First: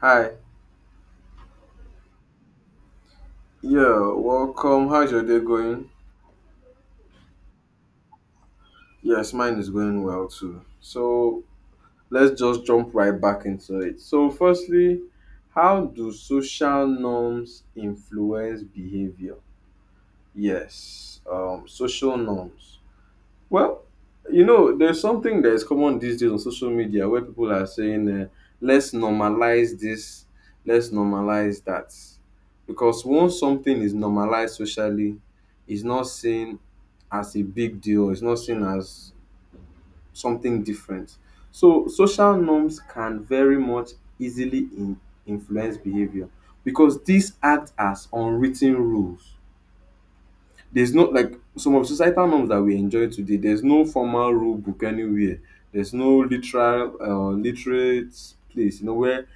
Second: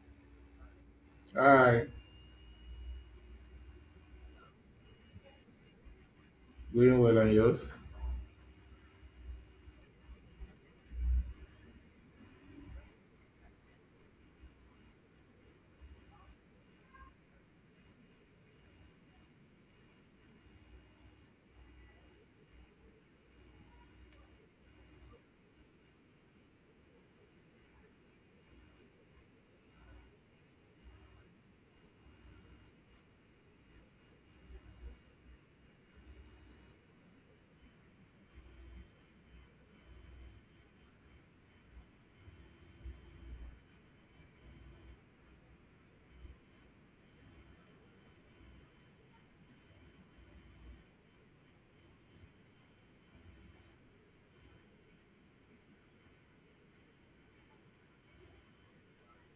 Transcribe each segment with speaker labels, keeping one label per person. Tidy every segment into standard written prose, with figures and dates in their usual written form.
Speaker 1: Hi.
Speaker 2: Hi,
Speaker 1: Yeah, welcome. How's your day going?
Speaker 2: going well and yours?
Speaker 1: Yes, mine is going well too. So let's just jump right back into it. So, firstly, how do social norms influence behavior? Yes, social norms. Well, you know, there's something that is common these days on social media where people are saying, let's normalize this, let's normalize that. Because once something is normalized socially, it's not seen as a big deal, it's not seen as something different. So, social norms can very much easily influence behavior because these act as unwritten rules. There's no like some of societal norms that we enjoy today, there's no formal rule book anywhere. There's no literal literate place, you know, where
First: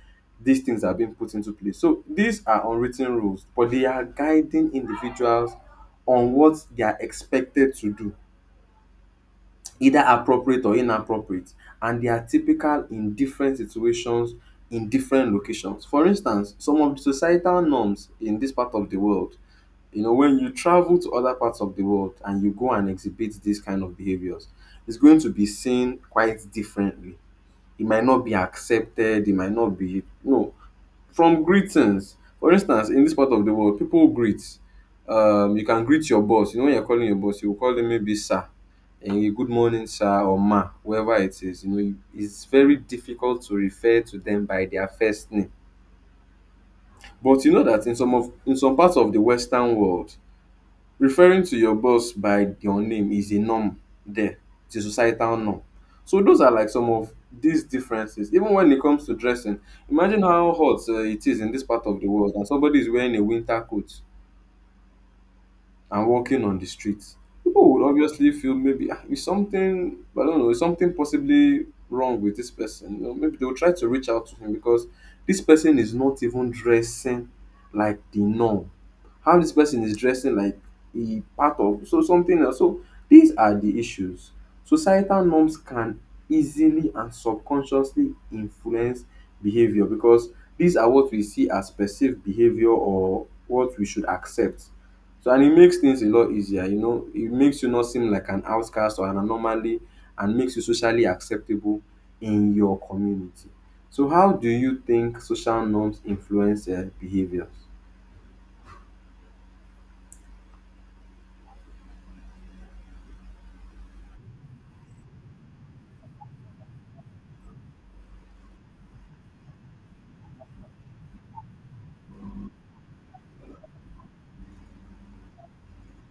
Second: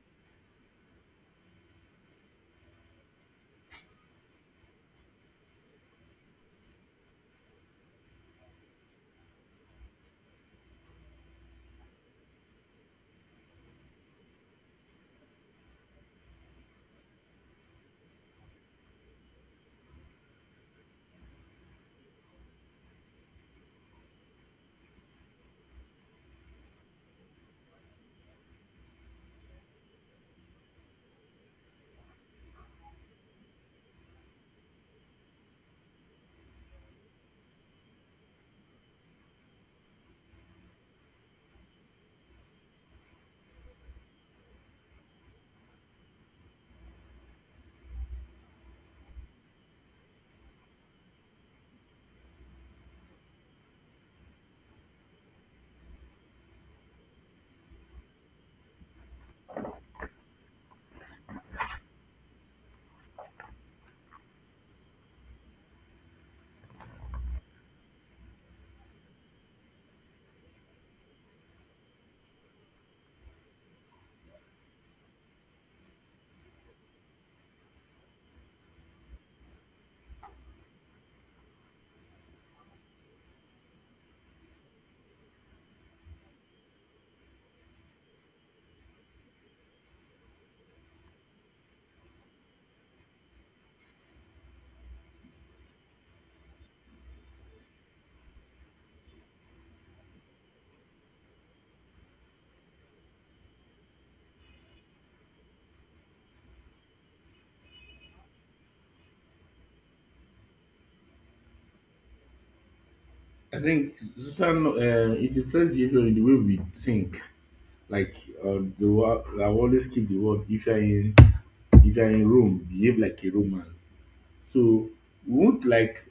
Speaker 1: these things are being put into place. So these are unwritten rules, but they are guiding individuals on what they are expected to do, either appropriate or inappropriate, and they are typical in different situations, in different locations. For instance, some of the societal norms in this part of the world, you know, when you travel to other parts of the world and you go and exhibit these kind of behaviors, it's going to be seen quite differently. It might not be accepted, it might not be, you know, from greetings. For instance, in this part of the world, people greet. You can greet your boss. You know, when you're calling your boss, you will call them maybe sir, and you good morning, sir, or ma, whoever it is. You know, it's very difficult to refer to them by their first name. But you know that in some parts of the Western world, referring to your boss by your name is a norm there. It's a societal norm. So those are like some of these differences. Even when it comes to dressing, imagine how hot it is in this part of the world and somebody is wearing a winter coat and walking on the street, people would obviously feel maybe, "Ah, is something I don't know, is something possibly wrong with this person." You know, maybe they will try to reach out to him because this person is not even dressing like the norm. How this person is dressing like he part of so something else. So these are the issues. Societal norms can easily and subconsciously influence behavior because these are what we see as perceived behavior or what we should accept. So, and it makes things a lot easier, you know. It makes you not seem like an outcast or an anomaly, and makes you socially acceptable in your community. So how do you think social norms influence behaviors?
Speaker 2: I think social no, it influences behavior in the way we think. Like the word, I always keep the word. If you're in Rome, behave like a Roman. So we won't like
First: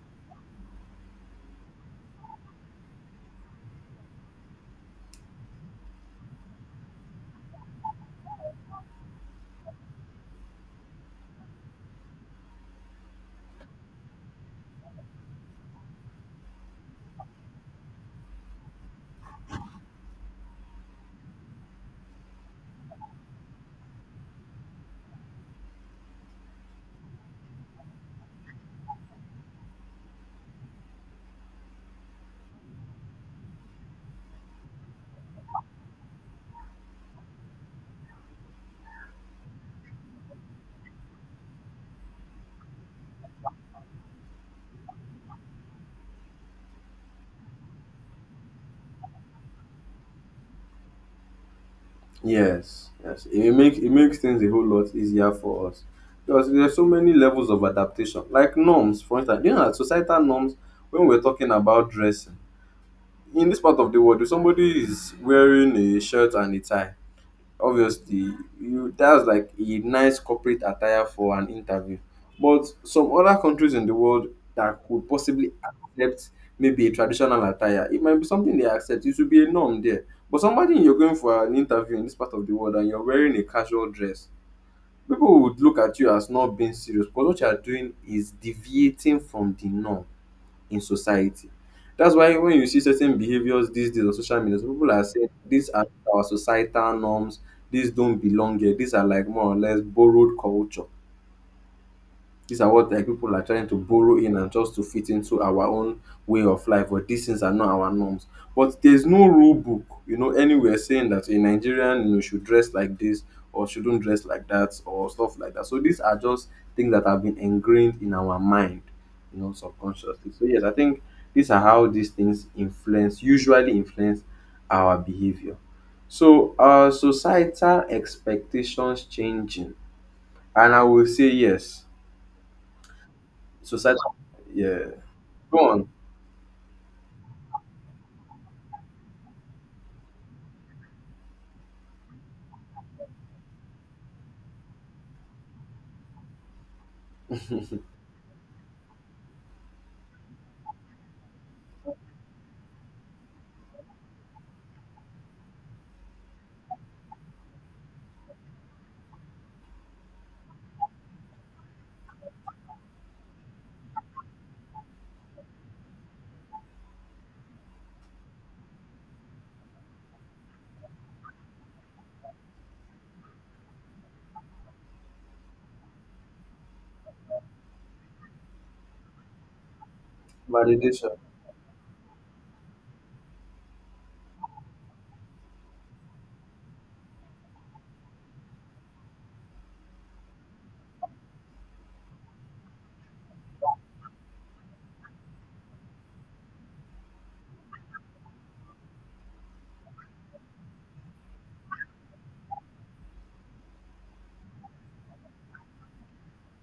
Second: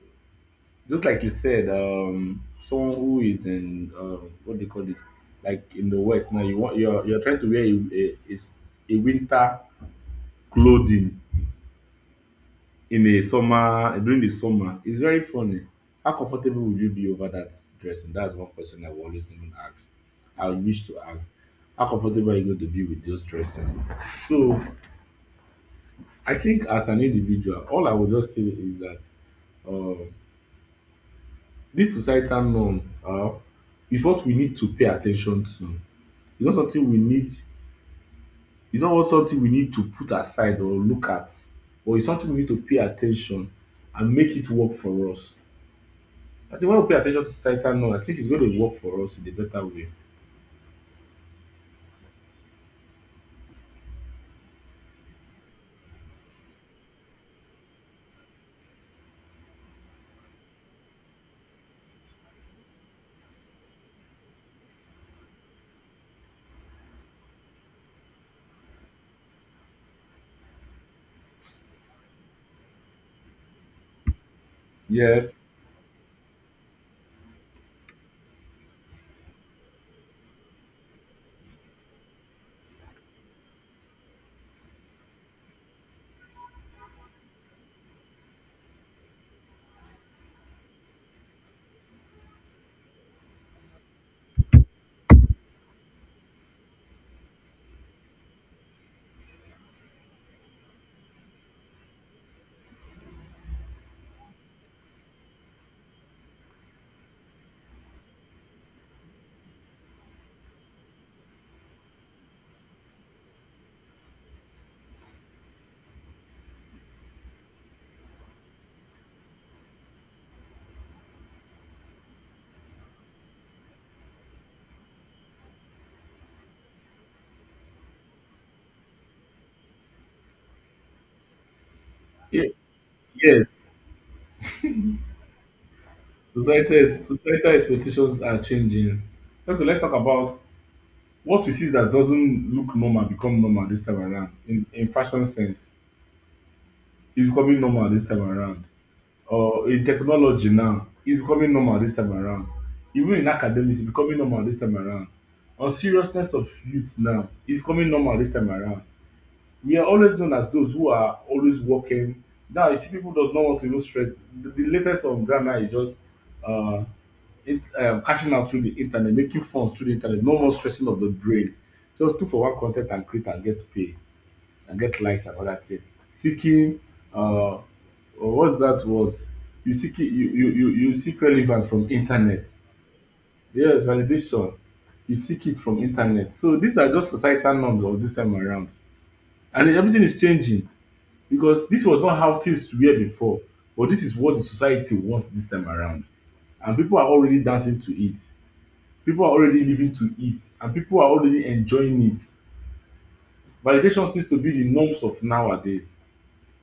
Speaker 2: just like you said, someone who is in what they call it, like in the West now. You want you're trying to wear a, a s- a winter clothing in a summer during the summer, it's very funny. How comfortable will you be over that dressing? That's one question I've always even asked. I wish to ask. How comfortable are you going to be with just dressing? So I think as an individual, all I would just say is that uh, this societal norm uh, is what we need to pay attention to. It's not something we need. It's not what something we need to put aside or look at, but it's something we need to pay attention and make it work for us. I think when we pay attention to societal norm, I think it's going to work for us in a better way.
Speaker 1: Yes, yes. It makes things a whole lot easier for us because there's so many levels of adaptation. Like norms, for instance, you know, that societal norms. When we're talking about dressing in this part of the world, if somebody is wearing a shirt and a tie, obviously you, that's like a nice corporate attire for an interview, but some other countries in the world that could
Speaker 2: Yes.
Speaker 1: possibly accept maybe a traditional attire, it might be something they accept, it should be a norm there. But somebody, you're going for an interview in this part of the world and you're wearing a casual dress, people would look at you as not being serious because what you are doing is deviating from the norm in society. That's why when you see certain behaviors these days on social media, some people are saying these are our societal norms, these don't belong here, these are like more or less borrowed culture. These are what like people are trying to borrow in and just to fit into our own way of life, but these things are not our norms. But there's no rule book, you know, anywhere saying that a Nigerian, you know, should dress like this or shouldn't dress like that or stuff like that. So these are just things that have been ingrained in our mind, you know, subconsciously. So yes, I think these are how these things influence, usually influence our behavior. So, societal expectations changing, and I will say yes.
Speaker 2: Ye- Yes.
Speaker 1: Society, yeah. Go on,
Speaker 2: Society is, societal expectations are changing. Okay, let's talk about what we see that doesn't look normal become normal this time around. In fashion sense, it's becoming normal this time around. Or in technology now, it's becoming normal this time around. Even in academics, it's becoming normal this time around. On seriousness of youth now, it's becoming normal this time around. We are always known as those who are always working. Now you see people does not want to even stress. The latest on grandma is just uh, cashing out through the internet, making funds through the internet. No more stressing of the brain. Just look for one content and create and get pay and get likes and all that thing. Seeking or what's that word? You seek it, you
Speaker 1: validation.
Speaker 2: seek relevance from internet. Yes, validation. You seek it from internet. So these are just societal norms of this time around. And everything is changing, because this was not how things were before, but this is what the society wants this time around. And people are already dancing to it. People are already living to it, and people are already enjoying it. Validation seems to be the norms of nowadays.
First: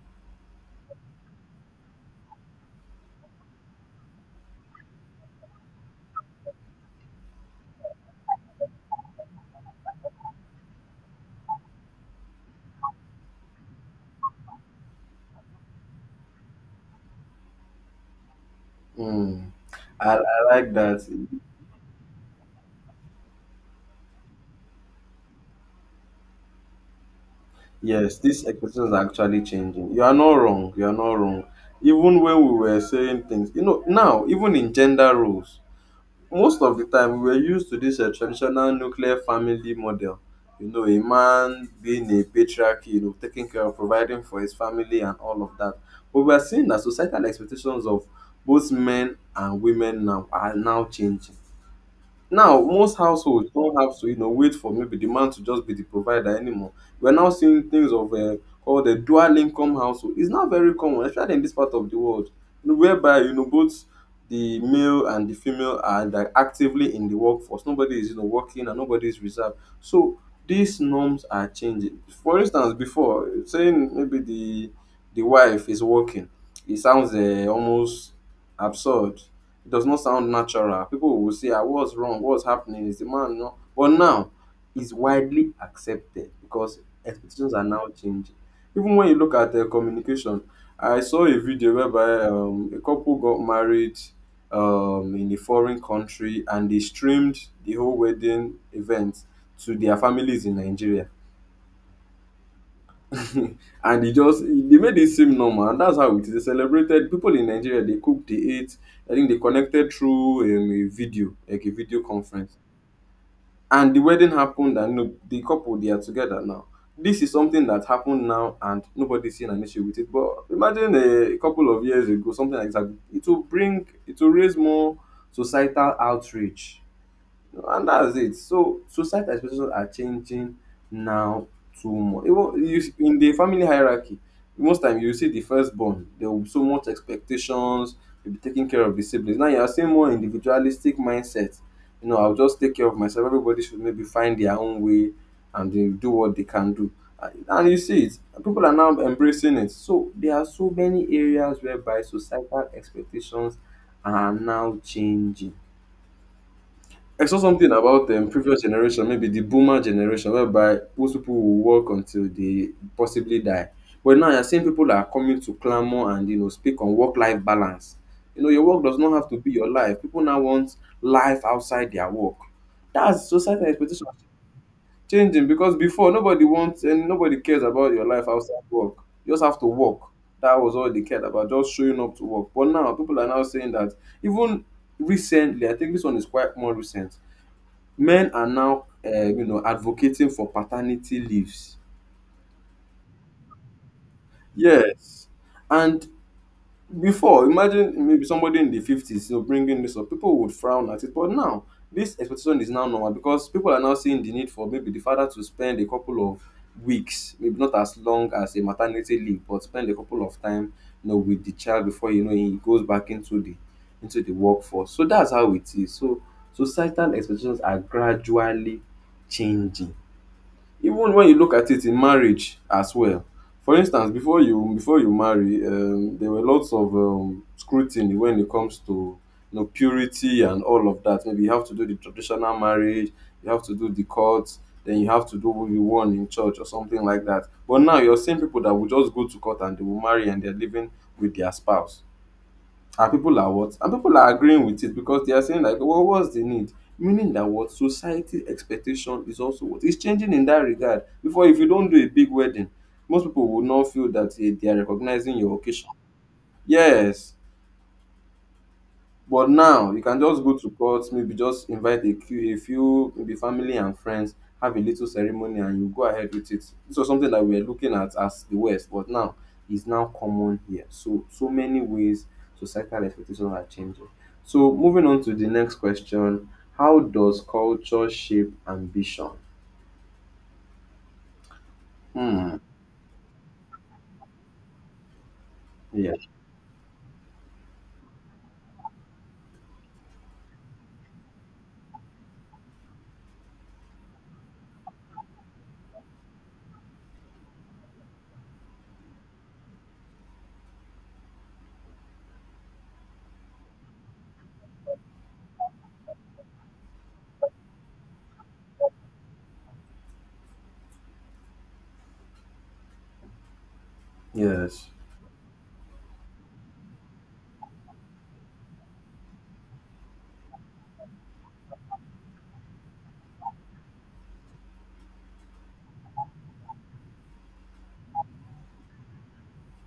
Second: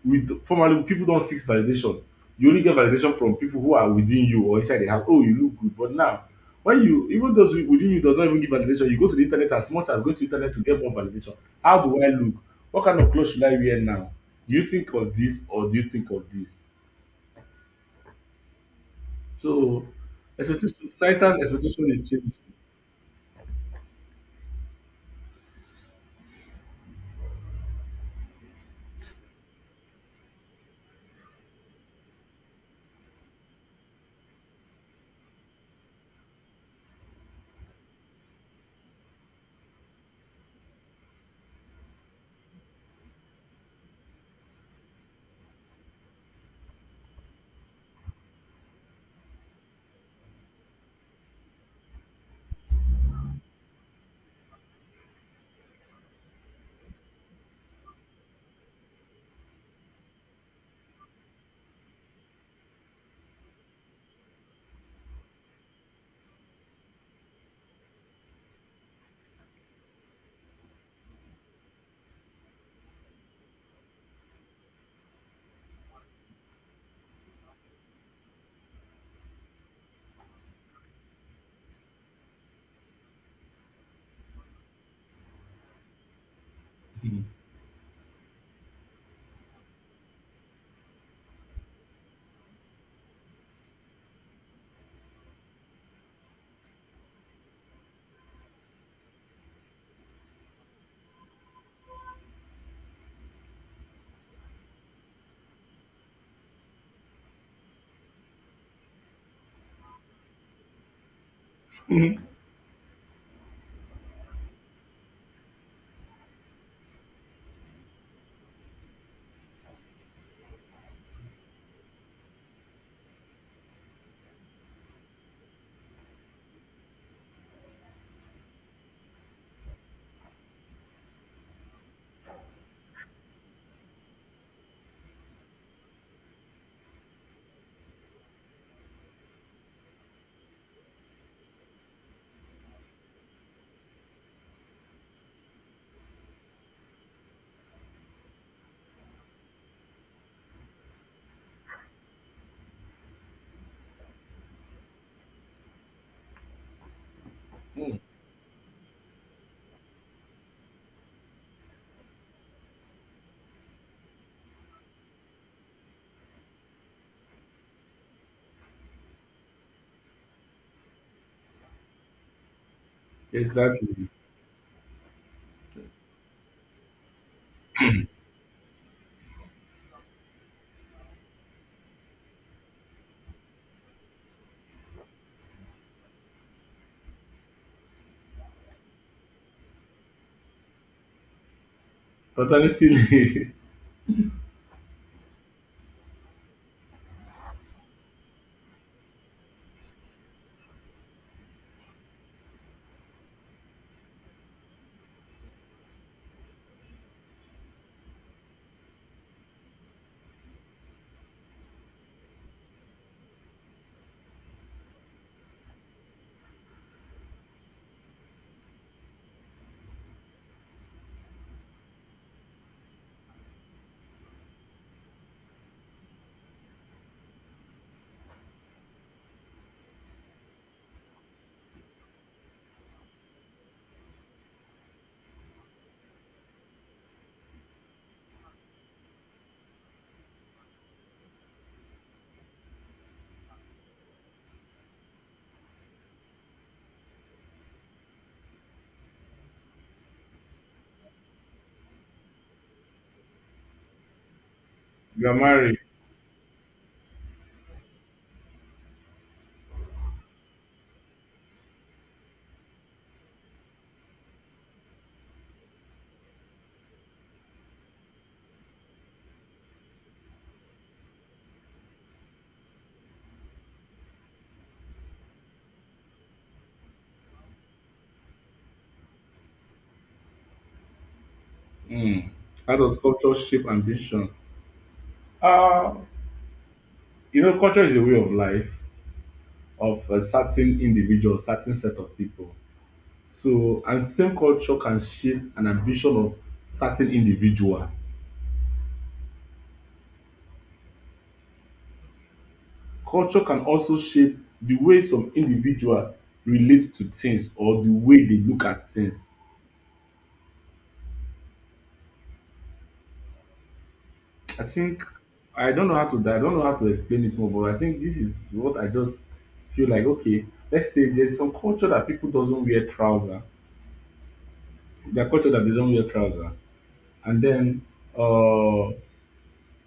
Speaker 2: We formally, people don't seek validation. You only get validation from people who are within you or inside the house. Oh, you look good. But now, when you even those within you does not even give validation, you go to the internet as much as going to the internet to get more validation. How do I look? What kind of clothes should I wear now? Do you think of this or do you think of this?
Speaker 1: Hmm.
Speaker 2: So,
Speaker 1: I like
Speaker 2: expectation,
Speaker 1: that.
Speaker 2: societal expectation is changing.
Speaker 1: Yes, these expectations are actually changing. You are not wrong. You are not wrong. Even when we were saying things, you know, now, even in gender roles, most of the time we were used to this traditional nuclear family model. You know, a man being a patriarch, you know, taking care of providing for his family and all of that. But we are seeing that societal expectations of both men and women now are now changing. Now, most households don't have to, you know, wait for maybe the man to just be the provider anymore. We're now seeing things of called the dual income household. It's not very common, especially in this part of the world, you know, whereby you know both the male and the female are like actively in the workforce. Nobody is, you know, working and nobody is reserved. So these norms are changing. For instance, before saying maybe the wife is working, it sounds almost absurd, it does not sound natural. People will say, ah, what's wrong? What's happening? Is the man not? But now, it's widely accepted because expectations are now changing. Even when you look at communication, I saw a video whereby a couple got married in a foreign country and they streamed the whole wedding event to their families in Nigeria and e just dey make it seem normal and that's how it is celebrated. Pipu in Nigeria dey cook, dey eat, I think dey connected through a video like a video
Speaker 2: Mhm.
Speaker 1: conference, and the wedding happened and you know the couple they are together now. This is something that happened now and nobody is seeing an issue with it, but imagine a couple of years ago something like this happened, it will bring, it will raise more societal outrage. No, and that's it. So societal expectations are changing now too much. Even you, in the family hierarchy, most time you see the firstborn, there will be so much expectations, you'll be taking care of the siblings. Now you are seeing more individualistic mindset. You know, I'll just take care of myself. Everybody should maybe find their own way and they do what they can do. And you see it. People are now embracing it. So there are so many areas whereby societal expectations are now changing. I saw something
Speaker 2: Mm.
Speaker 1: about previous generation, maybe the boomer generation, whereby most people will work until they possibly die. But now you're seeing people that are coming to clamor and you know speak on work-life balance. You know, your work does not have to be your life. People now want life outside their work. That's societal expectation
Speaker 2: Exactly.
Speaker 1: changing because before nobody wants and nobody cares about your life outside work. You just have to work. That was all they cared about, just showing up to work. But now people are now saying that, even recently, I think this one is quite more recent, men are now you know, advocating for paternity leaves,
Speaker 2: Alternatively,
Speaker 1: yes, and before, imagine maybe somebody in the 50s, you know, bringing this up, people would frown at it, but now this expectation is now normal because people are now seeing the need for maybe the father to spend a couple of weeks, maybe not as long as a maternity leave, but spend a couple of time, you know, with the child before, you know, he goes back into the workforce. So that's how it is. So societal expectations are gradually changing. Even when you look at it in marriage as well. For instance, before you marry, there were lots of scrutiny when it comes to, you know, purity and all of that. Maybe you have to do the traditional marriage, you have to do the court, then you have to do what you want in church or something like that. But now you're seeing people that will just go to court and they will marry and they're living with their spouse. And people are what? And people are agreeing with it because they are saying like, well, what's the need? Meaning that what society expectation is also what is changing in that regard. Before, if you don't do a big wedding, most people would not feel that eh, they are
Speaker 2: you are
Speaker 1: recognizing your
Speaker 2: married.
Speaker 1: occasion. Yes, but now you can just go to court, maybe just invite a few, maybe family and friends, have a little ceremony, and you go ahead with it. This was something that we were looking at as the West, but now is now common here. So many ways societal expectations are changing. So moving on to the next question, how does culture shape ambition?
Speaker 2: Mm.
Speaker 1: Hmm.
Speaker 2: How does culture shape ambition? Uh,
Speaker 1: Yeah.
Speaker 2: you know, culture is a way of life of a certain individual, certain set of people. So, and same culture can shape an ambition of certain individual. Culture can also shape the way some individual relates to things or the way they look at things. I
Speaker 1: Yes.
Speaker 2: think I don't know how to I don't know how to explain it more, but I think this is what I just feel like. Okay, let's say there's some culture that people doesn't wear trouser. Their culture that they don't wear trouser, and then uh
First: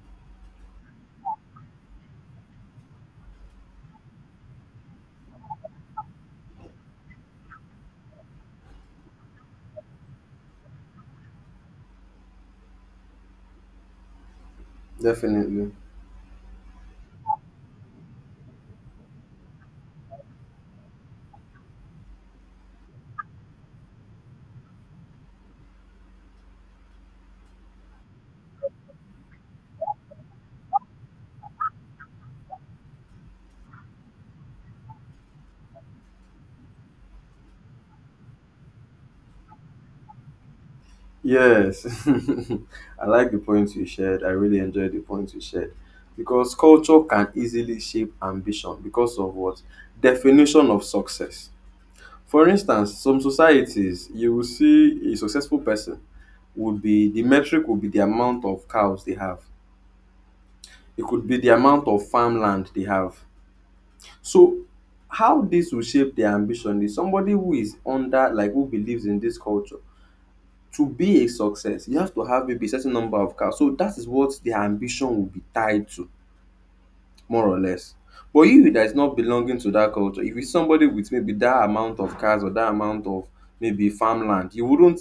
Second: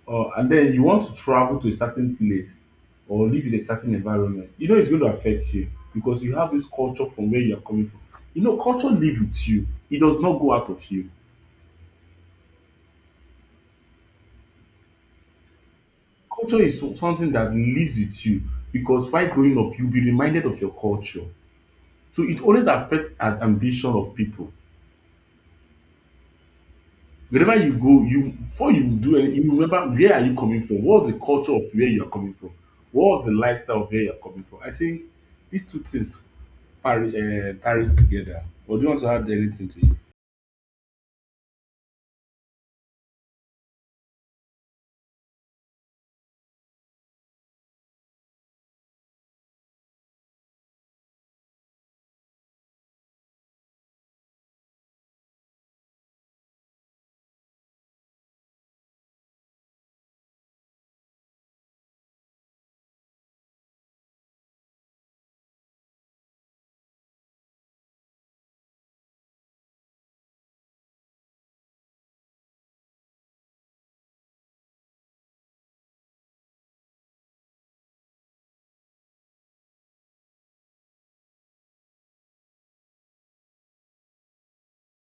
Speaker 2: and then you want to travel to a certain place or live in a certain environment, you know it's going to affect you because you have this culture from where you are coming from. You know, culture lives with you. It does not go out of you.
Speaker 1: Definitely.
Speaker 2: Culture is something that lives with you because while growing up, you'll be reminded of your culture. So it always affects an ambition of people. Wherever you go, you before you do anything, you remember, where are you coming from? What was the culture of where you are coming from? What was the lifestyle of where you are coming from? I think these two things Paris, Paris together. Or do you want to add anything to it?
Speaker 1: Yes, I like the points you shared. I really enjoyed the points you shared because culture can easily shape ambition because of what definition of success. For instance, some societies you will see a successful person would be the metric would be the amount of cows they have. It could be the amount of farmland they have. So how this will shape their ambition is somebody who is under like who believes in this culture to be a success, you have to have maybe a certain number of cars. So that is what their ambition will be tied to, more or less. But you that is not belonging to that culture, if it's somebody with maybe that amount of cars or that amount of maybe farmland, you wouldn't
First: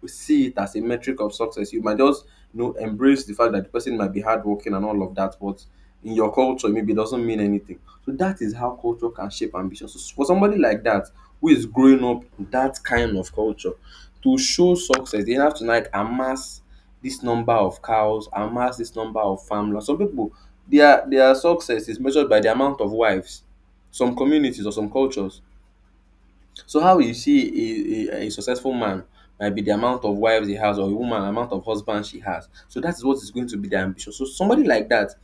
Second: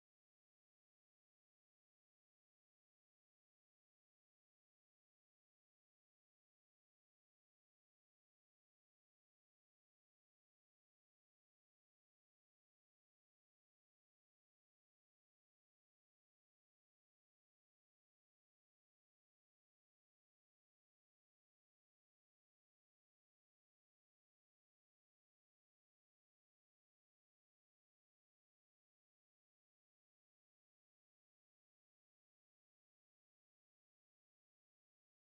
Speaker 1: we see it as a metric of success. You might just embrace the fact that the person might be hardworking and all of that, but in your culture, maybe it doesn't mean anything. So that is how culture can shape ambition. So for somebody like that who is growing up in that kind of culture, to show success, they have to like amass this number of cows, amass this number of farmlands. Some people their success is measured by the amount of wives. Some communities or some cultures so how you see a successful man might be the amount of wives he has or a woman amount of husbands she has. So that is what is going to be their ambition. So somebody like that,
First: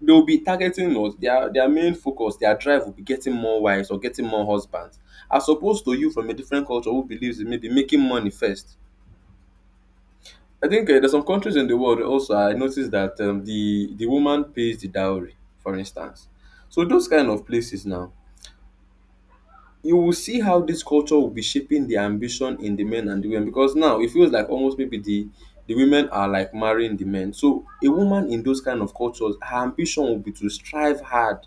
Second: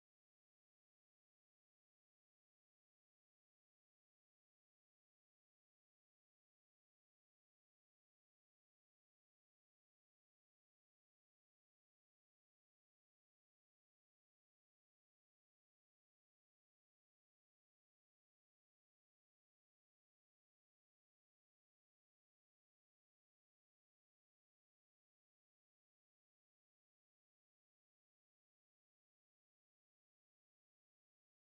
Speaker 1: they will be targeting us. Their main focus, their drive will be getting more wives or getting more husbands. As opposed to you from a different culture who believes in maybe making money first. I think there's some countries in the world also I noticed that the woman pays the dowry, for instance. So those kind of places now, you will see how dis culture will be shaping the ambition in the men and the women because now it feels like almost maybe the women are like marrying the men. So a woman in those kind of cultures her ambition will be to strive hard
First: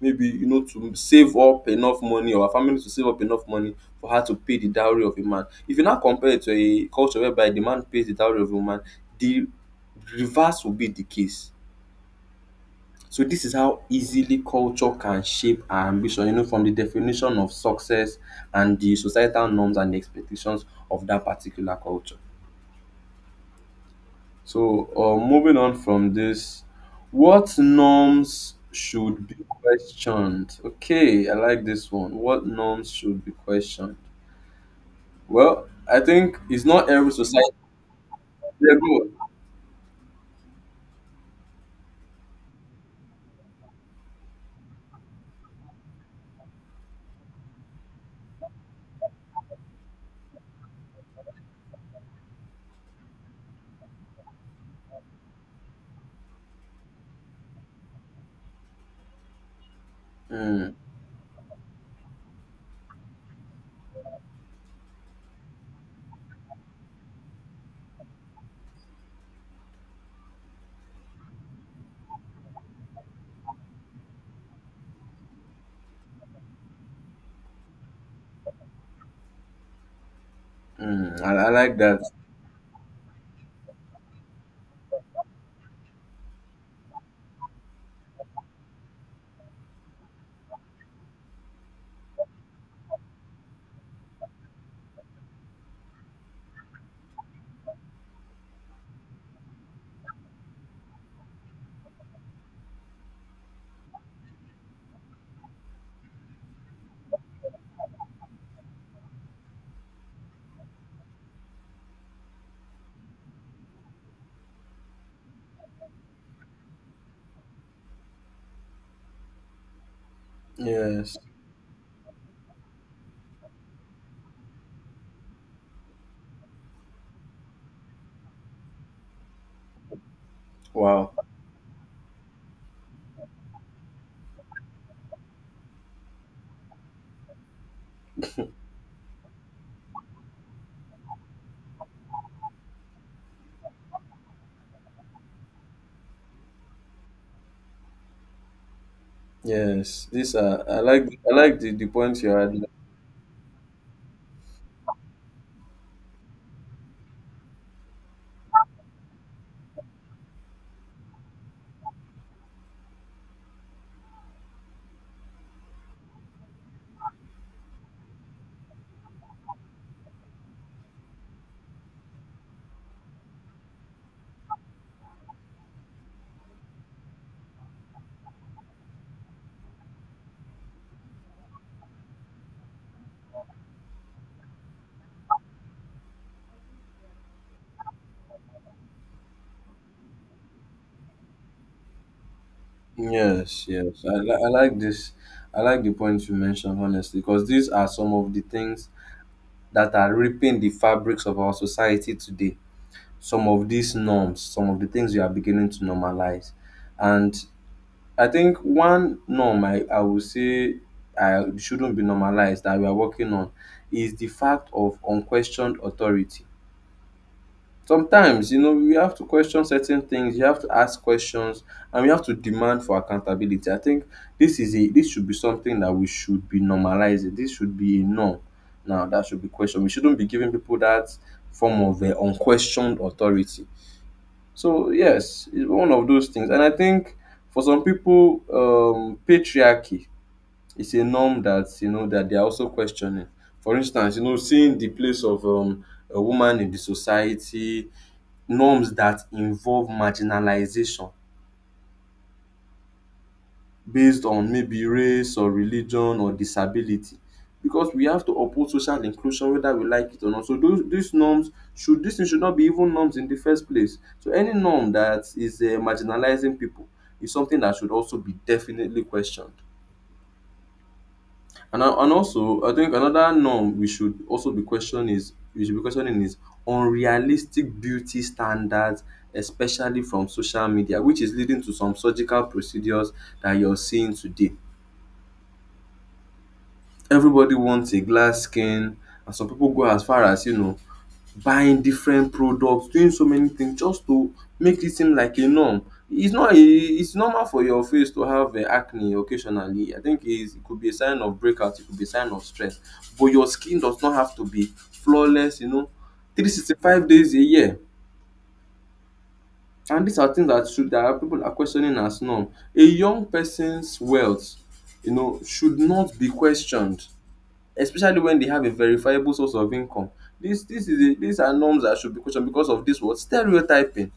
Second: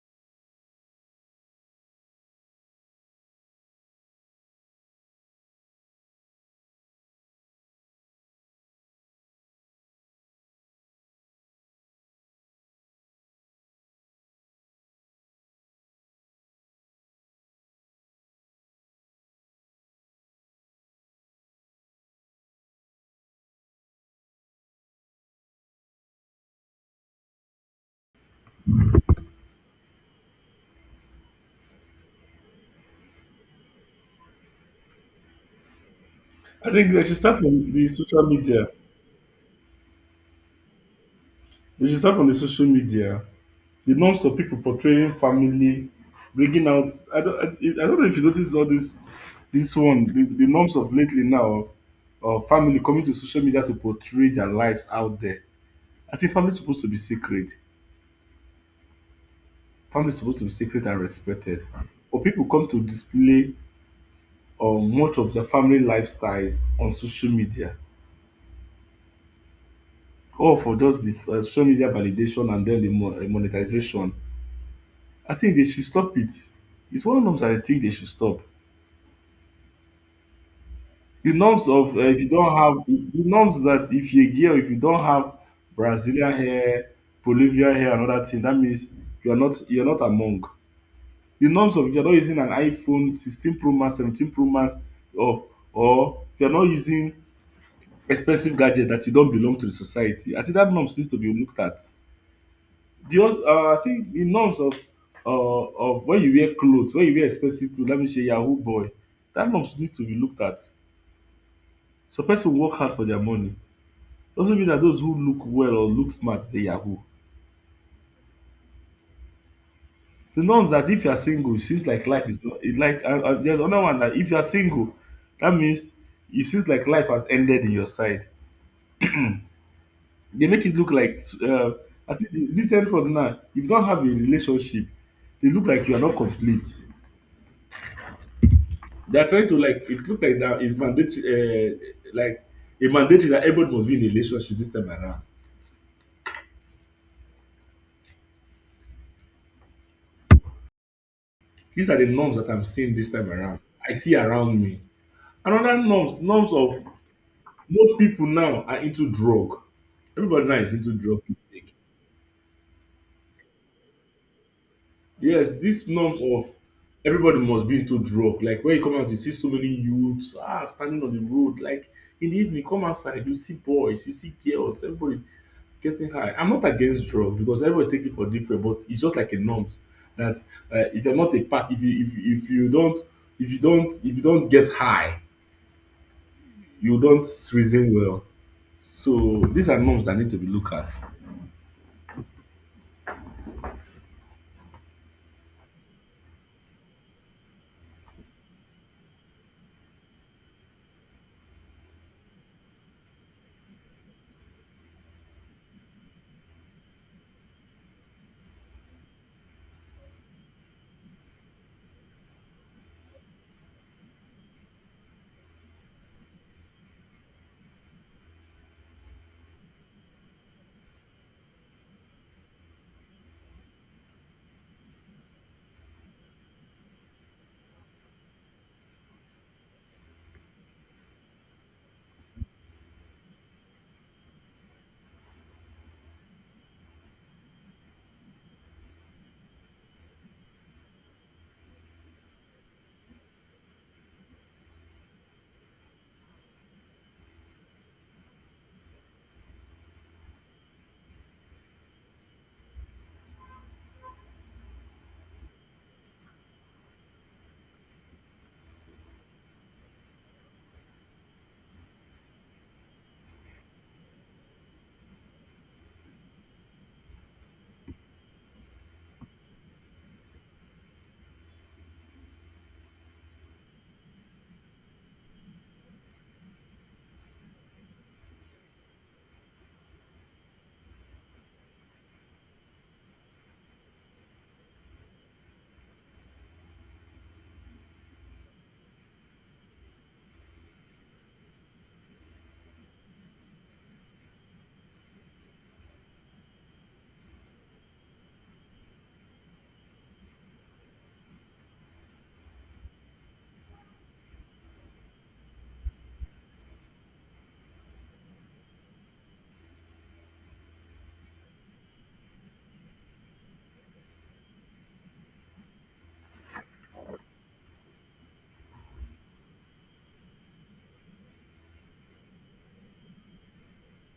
Speaker 1: maybe to save up enough money or her family to save up enough money for her to pay the dowry of a man. If you now compare it to a culture whereby the man pays the dowry of a woman the reverse will be the case. So this is how easily culture can shape our ambition, from the definition of success and the societal norms and expectations of that particular culture. So moving on from this, what norms should be questioned? Okay, I like this one. What norms should be questioned? Well, I think it's
Speaker 2: I
Speaker 1: not
Speaker 2: think they
Speaker 1: every
Speaker 2: should start
Speaker 1: society.
Speaker 2: from the social media.
Speaker 1: Yeah, go.
Speaker 2: They should start from the social media. The norms of people portraying family, bringing out. I don't. I don't know if you notice all this. This one, the norms of lately now of family coming to social media to portray their lives out there. I think family is supposed to be secret. Family is supposed to be
Speaker 1: Mm.
Speaker 2: secret and respected. But people come to display much of their family lifestyles on social media all for just the social media validation and then the monetization. I think they should stop it. It's one of the norms that I think they should stop.
Speaker 1: Mm.
Speaker 2: The
Speaker 1: I
Speaker 2: norms
Speaker 1: like
Speaker 2: of
Speaker 1: that.
Speaker 2: if you don't have the norms that if you're a girl, if you don't have Brazilian hair, Bolivian hair, another thing, that means you are not you're not among. The norms of if you're not using an iPhone 16 Pro Max, 17 Pro Max, or or if you're not using expensive gadget that you don't belong to the society. I think that norms needs to be looked at. The hus I think the norms of when you wear cloth when you wear expensive cloth dat means you're a yahoo boy. Dat norms need to be looked at. Some person work hard for their money. Doesn't mean that those who look well or look smart is a yahoo. The norms that if you
Speaker 1: Yes.
Speaker 2: are single it seems like life is not it like and there's another one that if you are single dat means it seems like life has ended in your side. They make it look
Speaker 1: Wow.
Speaker 2: like I think the recent one now, if you don have a relationship, e look like you are not complete. They are trying to like it looked like that it's mandatory, like a mandatory that everybody must be in a relationship this time around.
Speaker 1: Yes. This I like the the
Speaker 2: These are the
Speaker 1: points you
Speaker 2: norms that I'm
Speaker 1: had.
Speaker 2: seeing this time around. I see around me. Another norms, norms of most people now are into drug. Everybody now is into drug intake. Yes, these norms of everybody must be into drug. Like when you come out, you see so many youths standing on the road. Like in the evening, come outside, you see boys, you see girls, everybody getting high. I'm not against drugs because everybody takes it for different, but it's just like a norms that if you're not a part, if you don't if you don't if you don't get high, you don't reason well. So these are norms that need to be looked at.
Speaker 1: Yes, yes. I like this. I like the points you mentioned, honestly, because these are some of the things that are ripping the fabrics of our society today. Some of these norms, some of the things we are beginning to normalize. And I think one norm I would say I shouldn't be normalized that we are working on is the fact of unquestioned authority. Sometimes, we have to question certain things, you have to ask questions, and we have to demand for accountability. I think this is a this should be something that we should be normalizing. This should be a norm. Now that should be questioned. We shouldn't be giving people that form of unquestioned authority. So yes, it's one of those things. And I think for some people, patriarchy is a norm that you know that they are also questioning. For instance, seeing the place of a woman in the society, norms that involve marginalization based on maybe race or religion or disability because we have to uphold social inclusion whether we like it or not. So those these norms should this thing should not be even norms in the first place. So any norm that is marginalizing people is something that should also be definitely questioned. And also, I think another norm we should also be questioning is unrealistic beauty standards, especially from social media, which is leading to some surgical procedures that you're seeing today. Everybody wants a glass skin, and some people go as far as buying different products, doing so many things just to make it seem like a norm. It's not a It's normal for your face to have acne occasionally. I think is It could be a sign of breakout, it could be a sign of stress, but your skin does not have to be flawless, 365 days a year. And these are things that should that people are questioning as norm. A young person's wealth should not be questioned, especially when they have a verifiable source of income. This is a These are norms that should be questioned because of this what stereotyping.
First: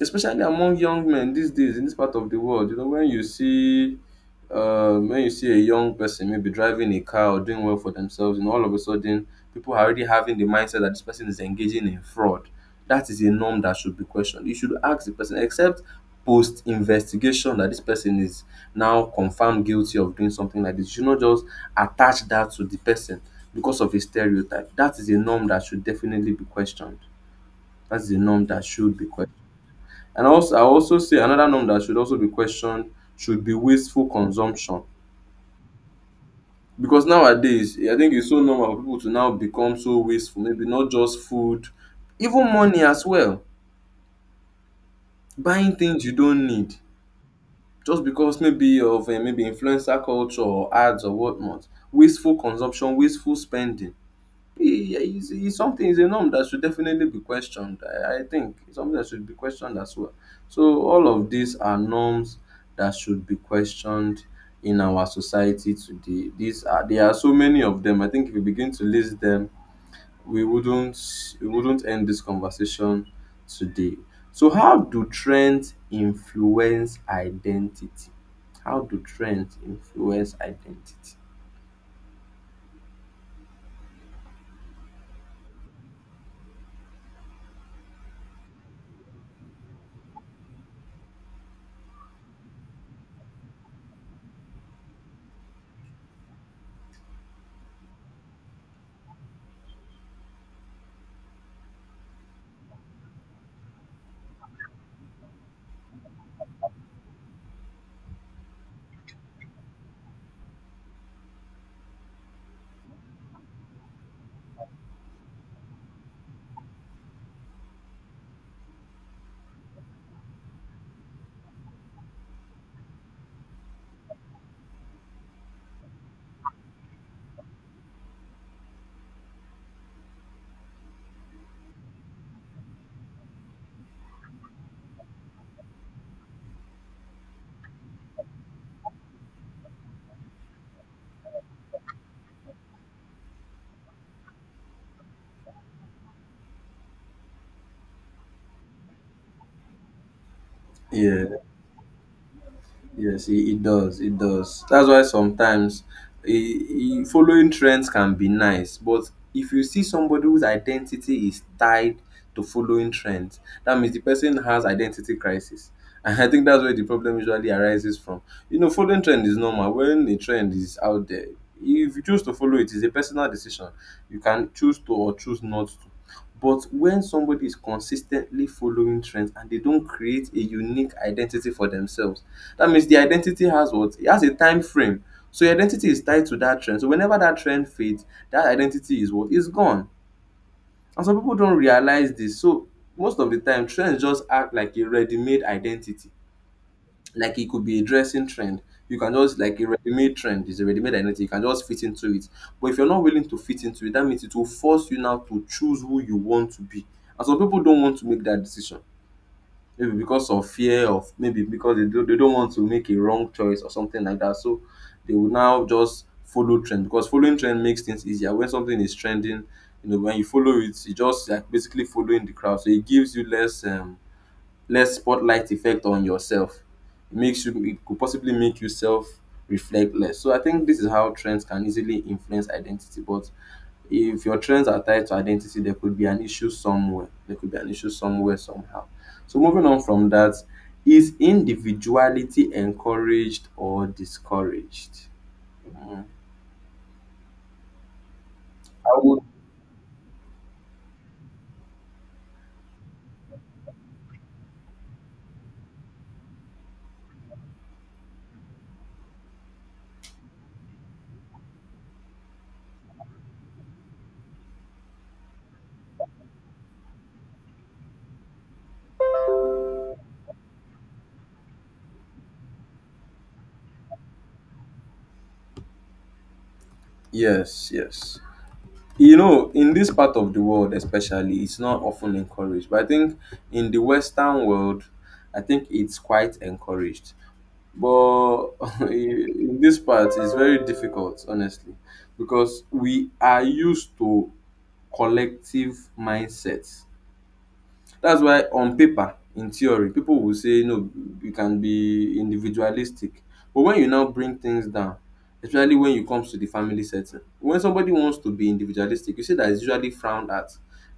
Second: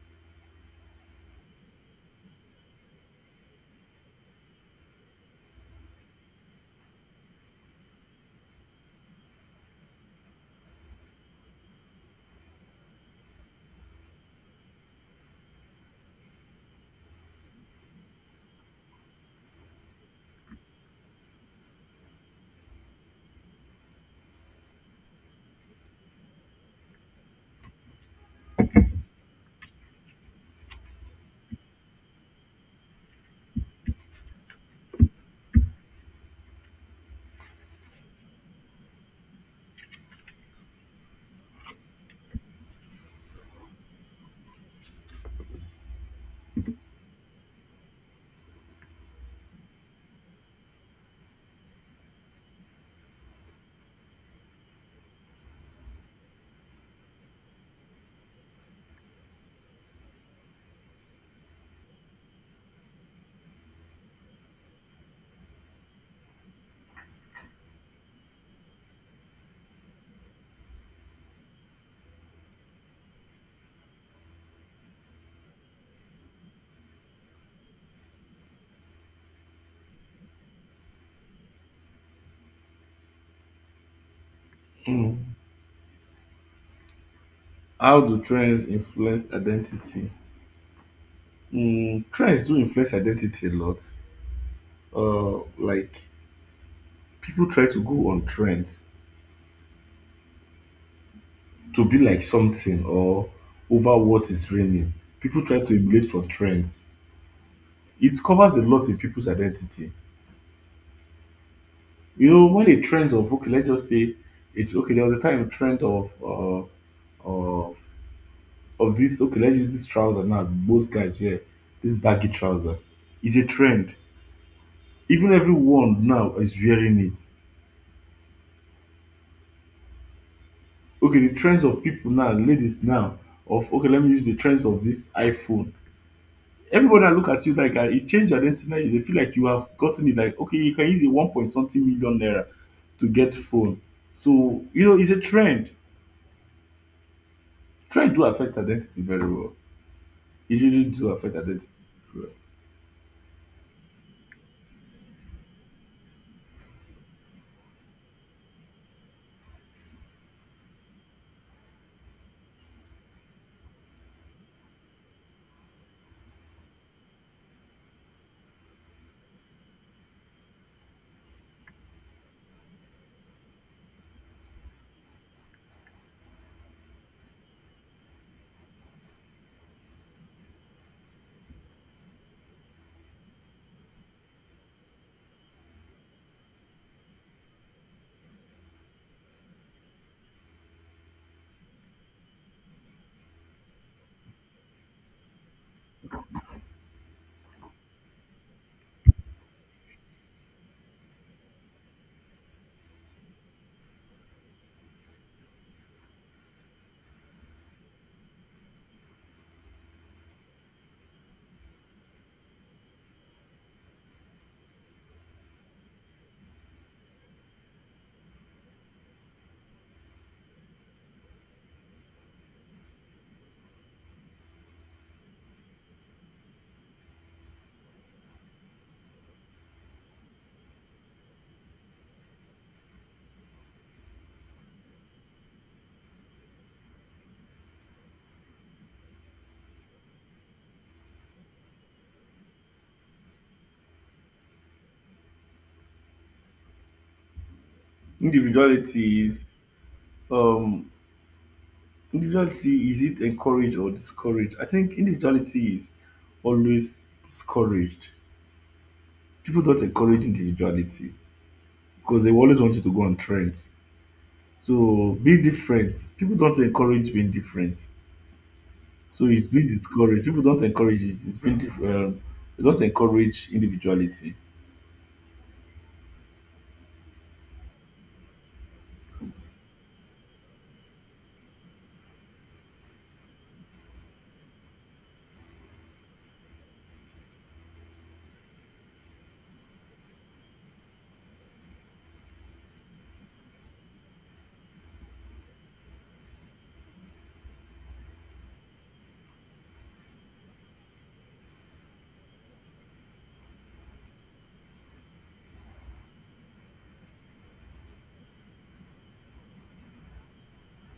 Speaker 1: Especially among young men these days in this part of the world, when you see a young person maybe driving a car or doing well for themselves, and all of a sudden people are already having the mindset that this person is engaging in fraud. That is a norm that should be questioned. You should ask the person, except post investigation, that this person is now confirmed guilty of doing something like this. You should not just attach that to the person because of a stereotype. That is a norm that should definitely be questioned. That is a norm that should be questioned. And also, I also say another norm that should also be questioned should be wasteful consumption. Because nowadays, I think it's so normal for people to now become so wasteful, maybe not just food, even money as well. Buying things you don't need just because maybe of maybe influencer culture or ads or whatnot. Wasteful consumption, wasteful spending. Yeah, it's something, it's a norm that should definitely be questioned. I think it's something that should be questioned as well. So, all of these are norms that should be questioned in our society today. These are There are so many of them. I think if we begin to list them, we wouldn't we wouldn't end this conversation today. So, how do trends influence identity? How do trends influence identity?
Speaker 2: Mm. How do trends influence identity? Mm, trends do influence identity a lot. Like people try to go on trends to be like something or over what is reigning. People try to emulate from trends, it covers a lot in people's identity. You know, when a trend of, okay, let's just say it, okay, there was a time a trend of of this, okay, let's use this trouser now. Most guys wear this baggy trouser. It's a trend. Even everyone now is wearing it. Okay, the trends of people now, ladies now, of okay, let me use the trends of this iPhone. Everybody that look at you like it changed your identity now. They feel like you have gotten it. Like okay, you can use a one point something million naira to get phone. So you know, it's a trend. Try do affect identity very well. It really do
Speaker 1: Yeah.
Speaker 2: affect identity. Very well.
Speaker 1: Yes, it does. It does. That's why sometimes I following trends can be nice, but if you see somebody whose identity is tied to following trends, that means the person has identity crisis. And I think that's where the problem usually arises from. Following trend is normal. When a trend is out there, if you choose to follow it, it's a personal decision. You can choose to or choose not to. But when somebody is consistently following trends and they don't create a unique identity for themselves, that means the identity has what? It has a time frame. So your identity is tied to that trend. So whenever that trend fades, that identity is what? Is gone. And some people don't realize this. So most of the time, trends just act like a ready-made identity, like it could be a dressing trend. You can just like a ready-made trend is a ready-made identity you can just fit into it. But if you're not willing to fit into it, that means it will force you now to choose who you want to be. And some people don't want to make that decision, maybe because of fear of maybe because they don't want to make a wrong choice or something like that. So they will now just follow trend because following trend makes things easier. When something is trending when you follow it you just like basically following the crowd, so it gives you less less spotlight effect on yourself. It could possibly make you self reflect less. So I think this is how trends can easily influence identity. But if your trends are tied to identity, there could be an issue somewhere. There could be an issue somewhere somehow. So moving on from that, is individuality encouraged or discouraged? Mm. I would.
Speaker 2: Individuality is um individuality is it encouraged or discouraged? I think individuality is always discouraged. People don't encourage individuality because they always want you to go on trends. So be different. People don't encourage being different. So it's being discouraged. People don't encourage it. It's been they don't encourage individuality.
Speaker 1: Yes, yes. In this part of the world especially it's not often encouraged, but I think in the western world I think it's quite encouraged, but in this part it's very difficult, honestly, because we are used to collective mindsets. That's why on paper, in theory, people will say no, you can be individualistic. But when you now bring things down, especially when it comes to the family setting, when somebody wants to be individualistic, you see that it's usually frowned at.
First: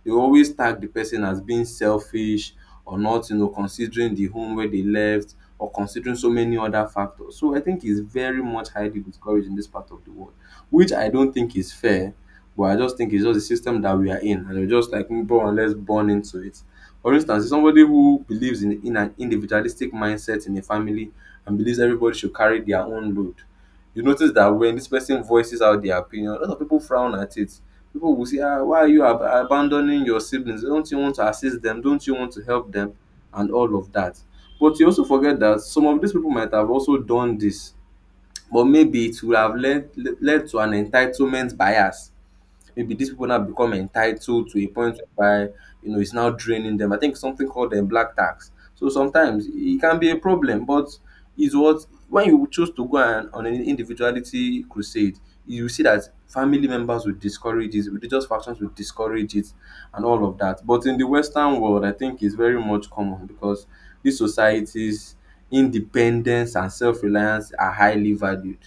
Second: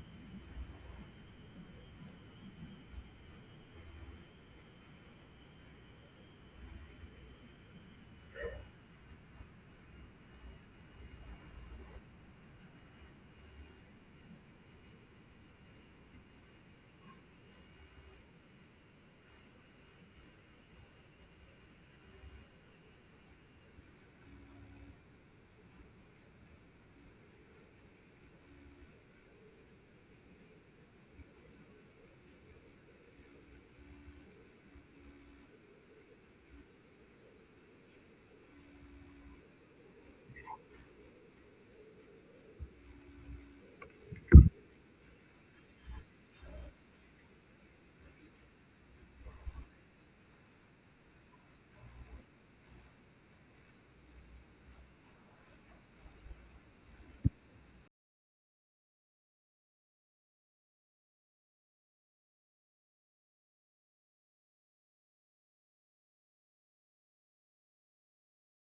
Speaker 1: They always tag the person as being selfish or not, you know, considering the home where they left or considering so many other factors. So I think it's very much highly discouraged in this part of the world, which I don't think is fair. But I just think it's just the system that we are in, and we're just like, "Mm, bro, let's born into it." For instance, somebody who believes in an individualistic mindset in a family and believes everybody should carry their own load, you notice that when this person voices out their opinion, a lot of people frown at it. People will say, ah, why are you abandoning your siblings? Don't you want to assist them? Don't you want to help them? And all of that. But you also forget that some of these people might have also done this, but maybe it would have led to an entitlement bias. Maybe these people now become entitled to a point whereby, you know, it's now draining them. I think something called the black tax. So sometimes it can be a problem, but is what when you choose to go and, on an individuality crusade, you see that family members will discourage it, religious factions will discourage it, and all of that. But in the Western world, I think it's very much common because these societies, independence and self-reliance are highly valued,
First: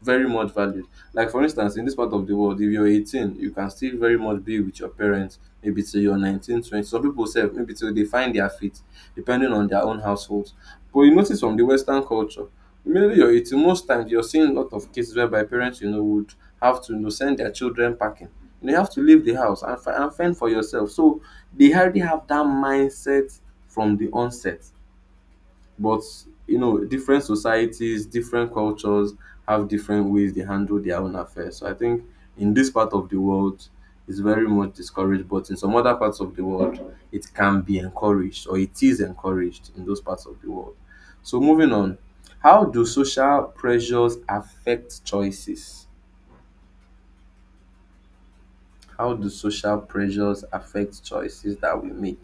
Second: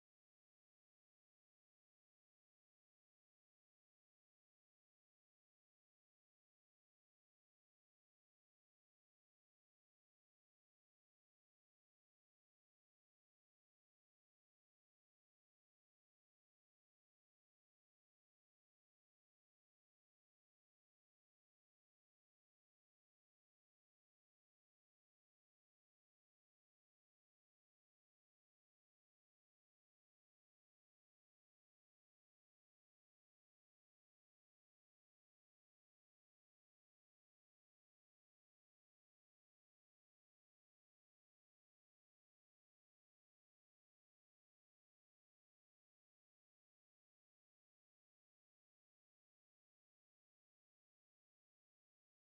Speaker 1: very much valued. Like for instance, in this part of the world, if you're 18, you can still very much be with your parents, maybe till you're 19, 20. Some people say maybe till they find their feet, depending on their own households. But you notice from the Western culture, immediately you're 18, most times you're seeing a lot of cases whereby parents, you know, would have to, you know, send their children packing. You have to leave the house and, and fend for yourself. So they already have that mindset from the onset, but you know, different societies, different cultures have different ways they handle their own affairs. So I think in this part of the world, it's very much discouraged, but in some other parts of the world, it can be encouraged, or it is encouraged in those parts of the world. So moving on, how do social pressures affect choices? How do social pressures affect choices that we make?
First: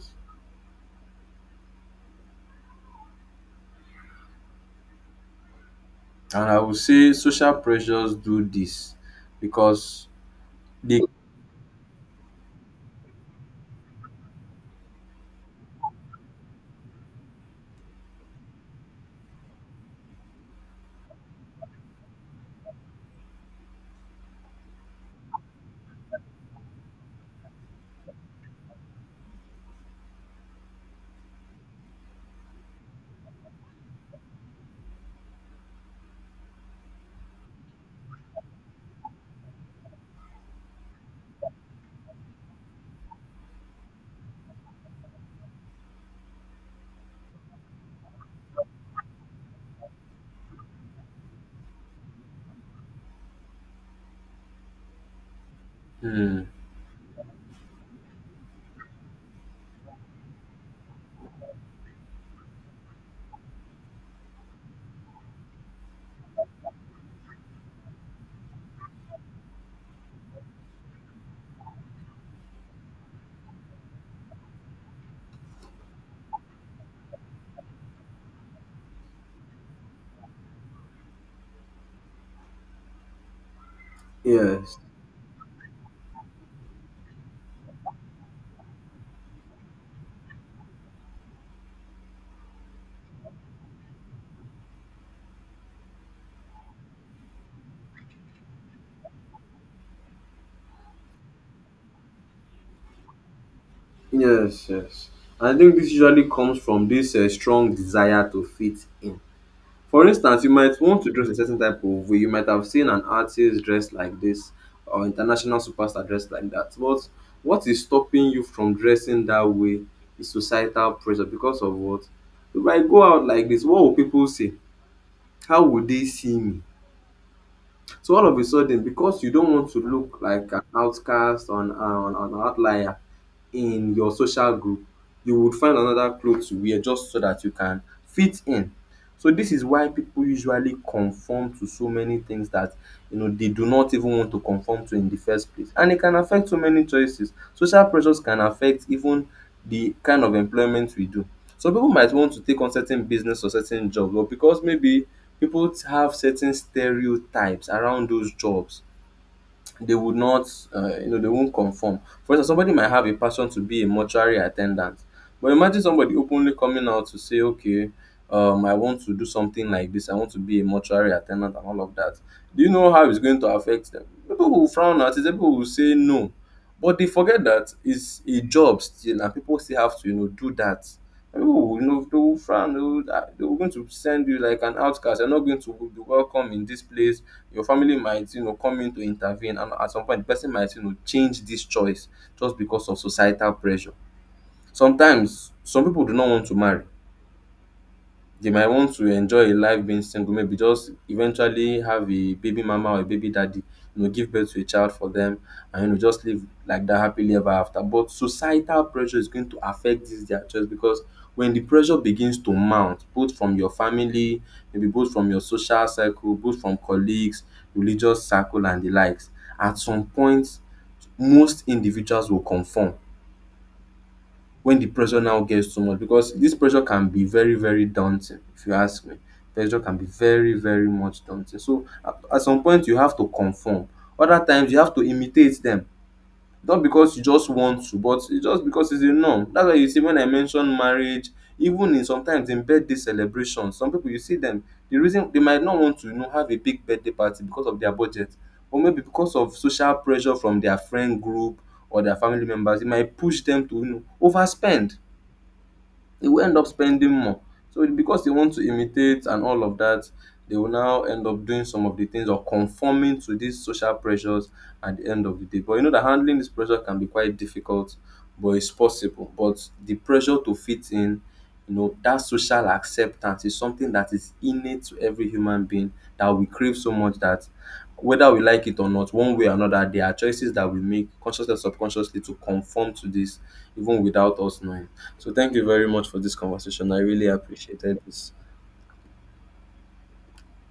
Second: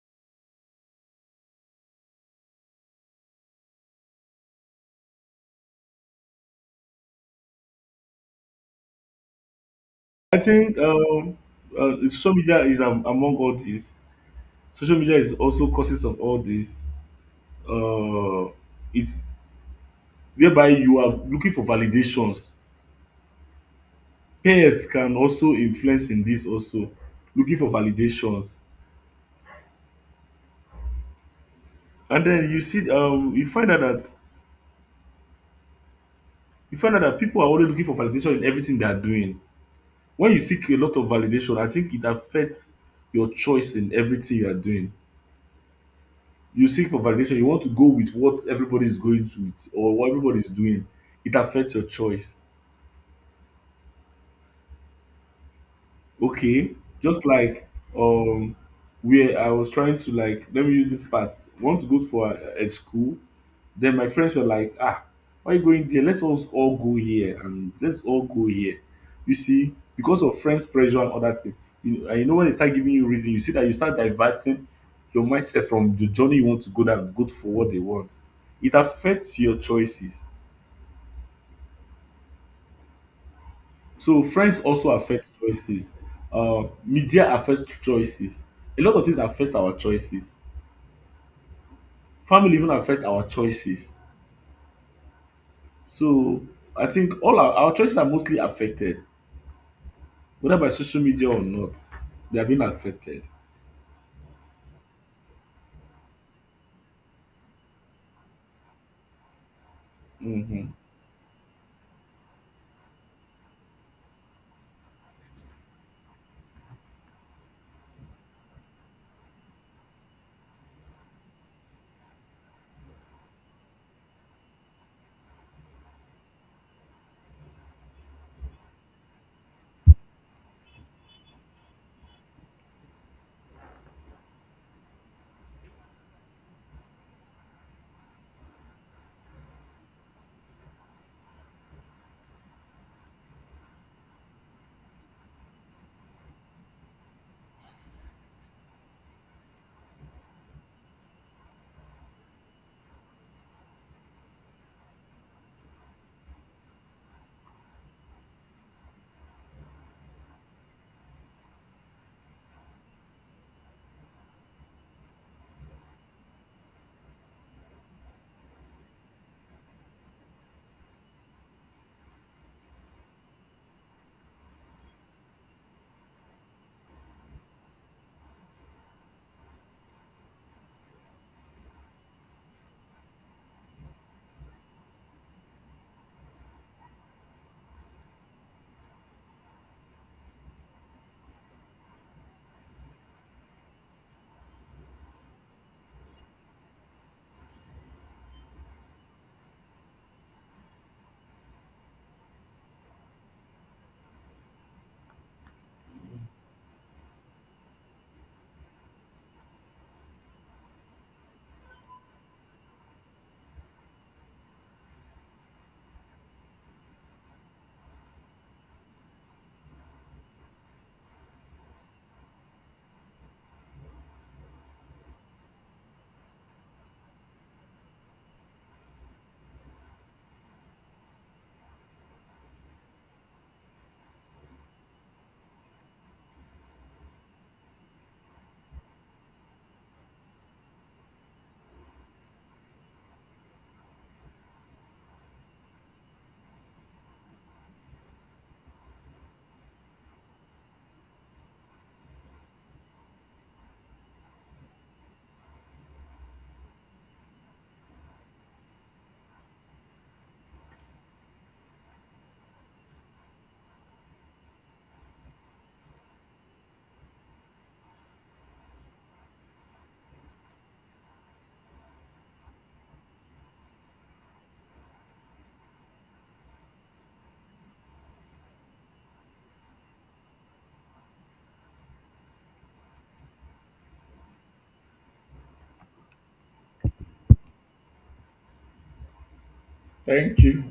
Speaker 1: And I would say social pressures do this because
Speaker 2: I think
Speaker 1: they,
Speaker 2: social media is among all these. Social media is also causes of all this uh, is whereby you are looking for validations. Peers can also influence in this also looking for validations, and then you see you find out that people are always looking for validation in everything they are doing. When you seek a lot of validation, I think it affects your choice in everything you are doing. You seek for validation, you want to go with what everybody is going to with or what everybody is doing. It affects your choice.
Speaker 1: hmm,
Speaker 2: Okay, just like um where I was trying to, like, let me use this part, want to go for a school, then my friends were like, ah, why you going there, let's all go here and let's all go here. You see, because of friends pressure and other things, and you know, when they start giving you reason, you see that you start diverting your mindset from the journey you want to go down, go for what they want. It affects your choices. So friends
Speaker 1: yes.
Speaker 2: also affect choices. Media affects choices. A lot of things affect our choices. Family even affect our choices. So I think all our choices are mostly affected, whether by social media or not. They are being affected.
Speaker 1: Yes, yes. I think this usually comes from this strong desire to fit in. For instance, you
Speaker 2: Hmm.
Speaker 1: might want to dress a certain type of way. You might have seen an artist dressed like this, or international superstar dressed like that. But what is stopping you from dressing that way is societal pressure because of what? If I go out like this, what will people say? How will they see me? So all of a sudden, because you don't want to look like an outcast or an outlier in your social group, you would find another cloth to wear just so that you can fit in. So this is why people usually conform to so many things that, you know, they do not even want to conform to in the first place. And it can affect so many choices. Social pressures can affect even the kind of employment we do. Some people might want to take on certain business or certain jobs, but because maybe people have certain stereotypes around those jobs, they would not, you know, they won't conform. For instance, somebody might have a passion to be a mortuary attendant, but imagine somebody openly coming out to say, okay, I want to do something like this, I want to be a mortuary attendant and all of that. Do you know how it's going to affect them? People will frown at it, people will say no, but they forget that it's a job still and people still have to, you know, do that. And people will, you know, they will frown, they will going to send you like an outcast, you're not going to be welcome in this place. Your family might, you know, come in to intervene, and at some point the person might, you know, change this choice just because of societal pressure. Sometimes some people do not want to marry. They might want to enjoy a life being single, maybe just eventually have a baby mama or a baby daddy, you know, give birth to a child for them and, you know, just live like that happily ever after. But societal pressure is going to affect this their choice because when the pressure begins to mount, both from your family, maybe both from your social circle, both from colleagues, religious circle and the likes, at some point most individuals will conform when the pressure now gets too much, because this pressure can be very very daunting if you ask me. Pressure can be very very much daunting, so at some point you have to conform. Other times you have to imitate them, not because you just want to, but it's just because it's a norm. That's why you see when I mention marriage, even in sometimes in birthday celebrations, some people you see them, the reason they might not want to, you know, have a big birthday party because of their budget or maybe because of social pressure from their friend group or their family members, it might push them to, you know, overspend. They will end up spending more. So because they want to imitate and all of that, they will now end up doing some of the things or conforming to these social pressures at the end of the day. But you know that handling this pressure can be quite difficult, but it's possible. But the pressure to fit in, you know, that social acceptance is something that is innate to every human being that we crave so much that whether we like it or not, one way or another, there are choices that we make consciously or subconsciously to conform to this, even without us knowing. So thank you very much for this conversation. I really appreciated this.
Speaker 2: Thank you.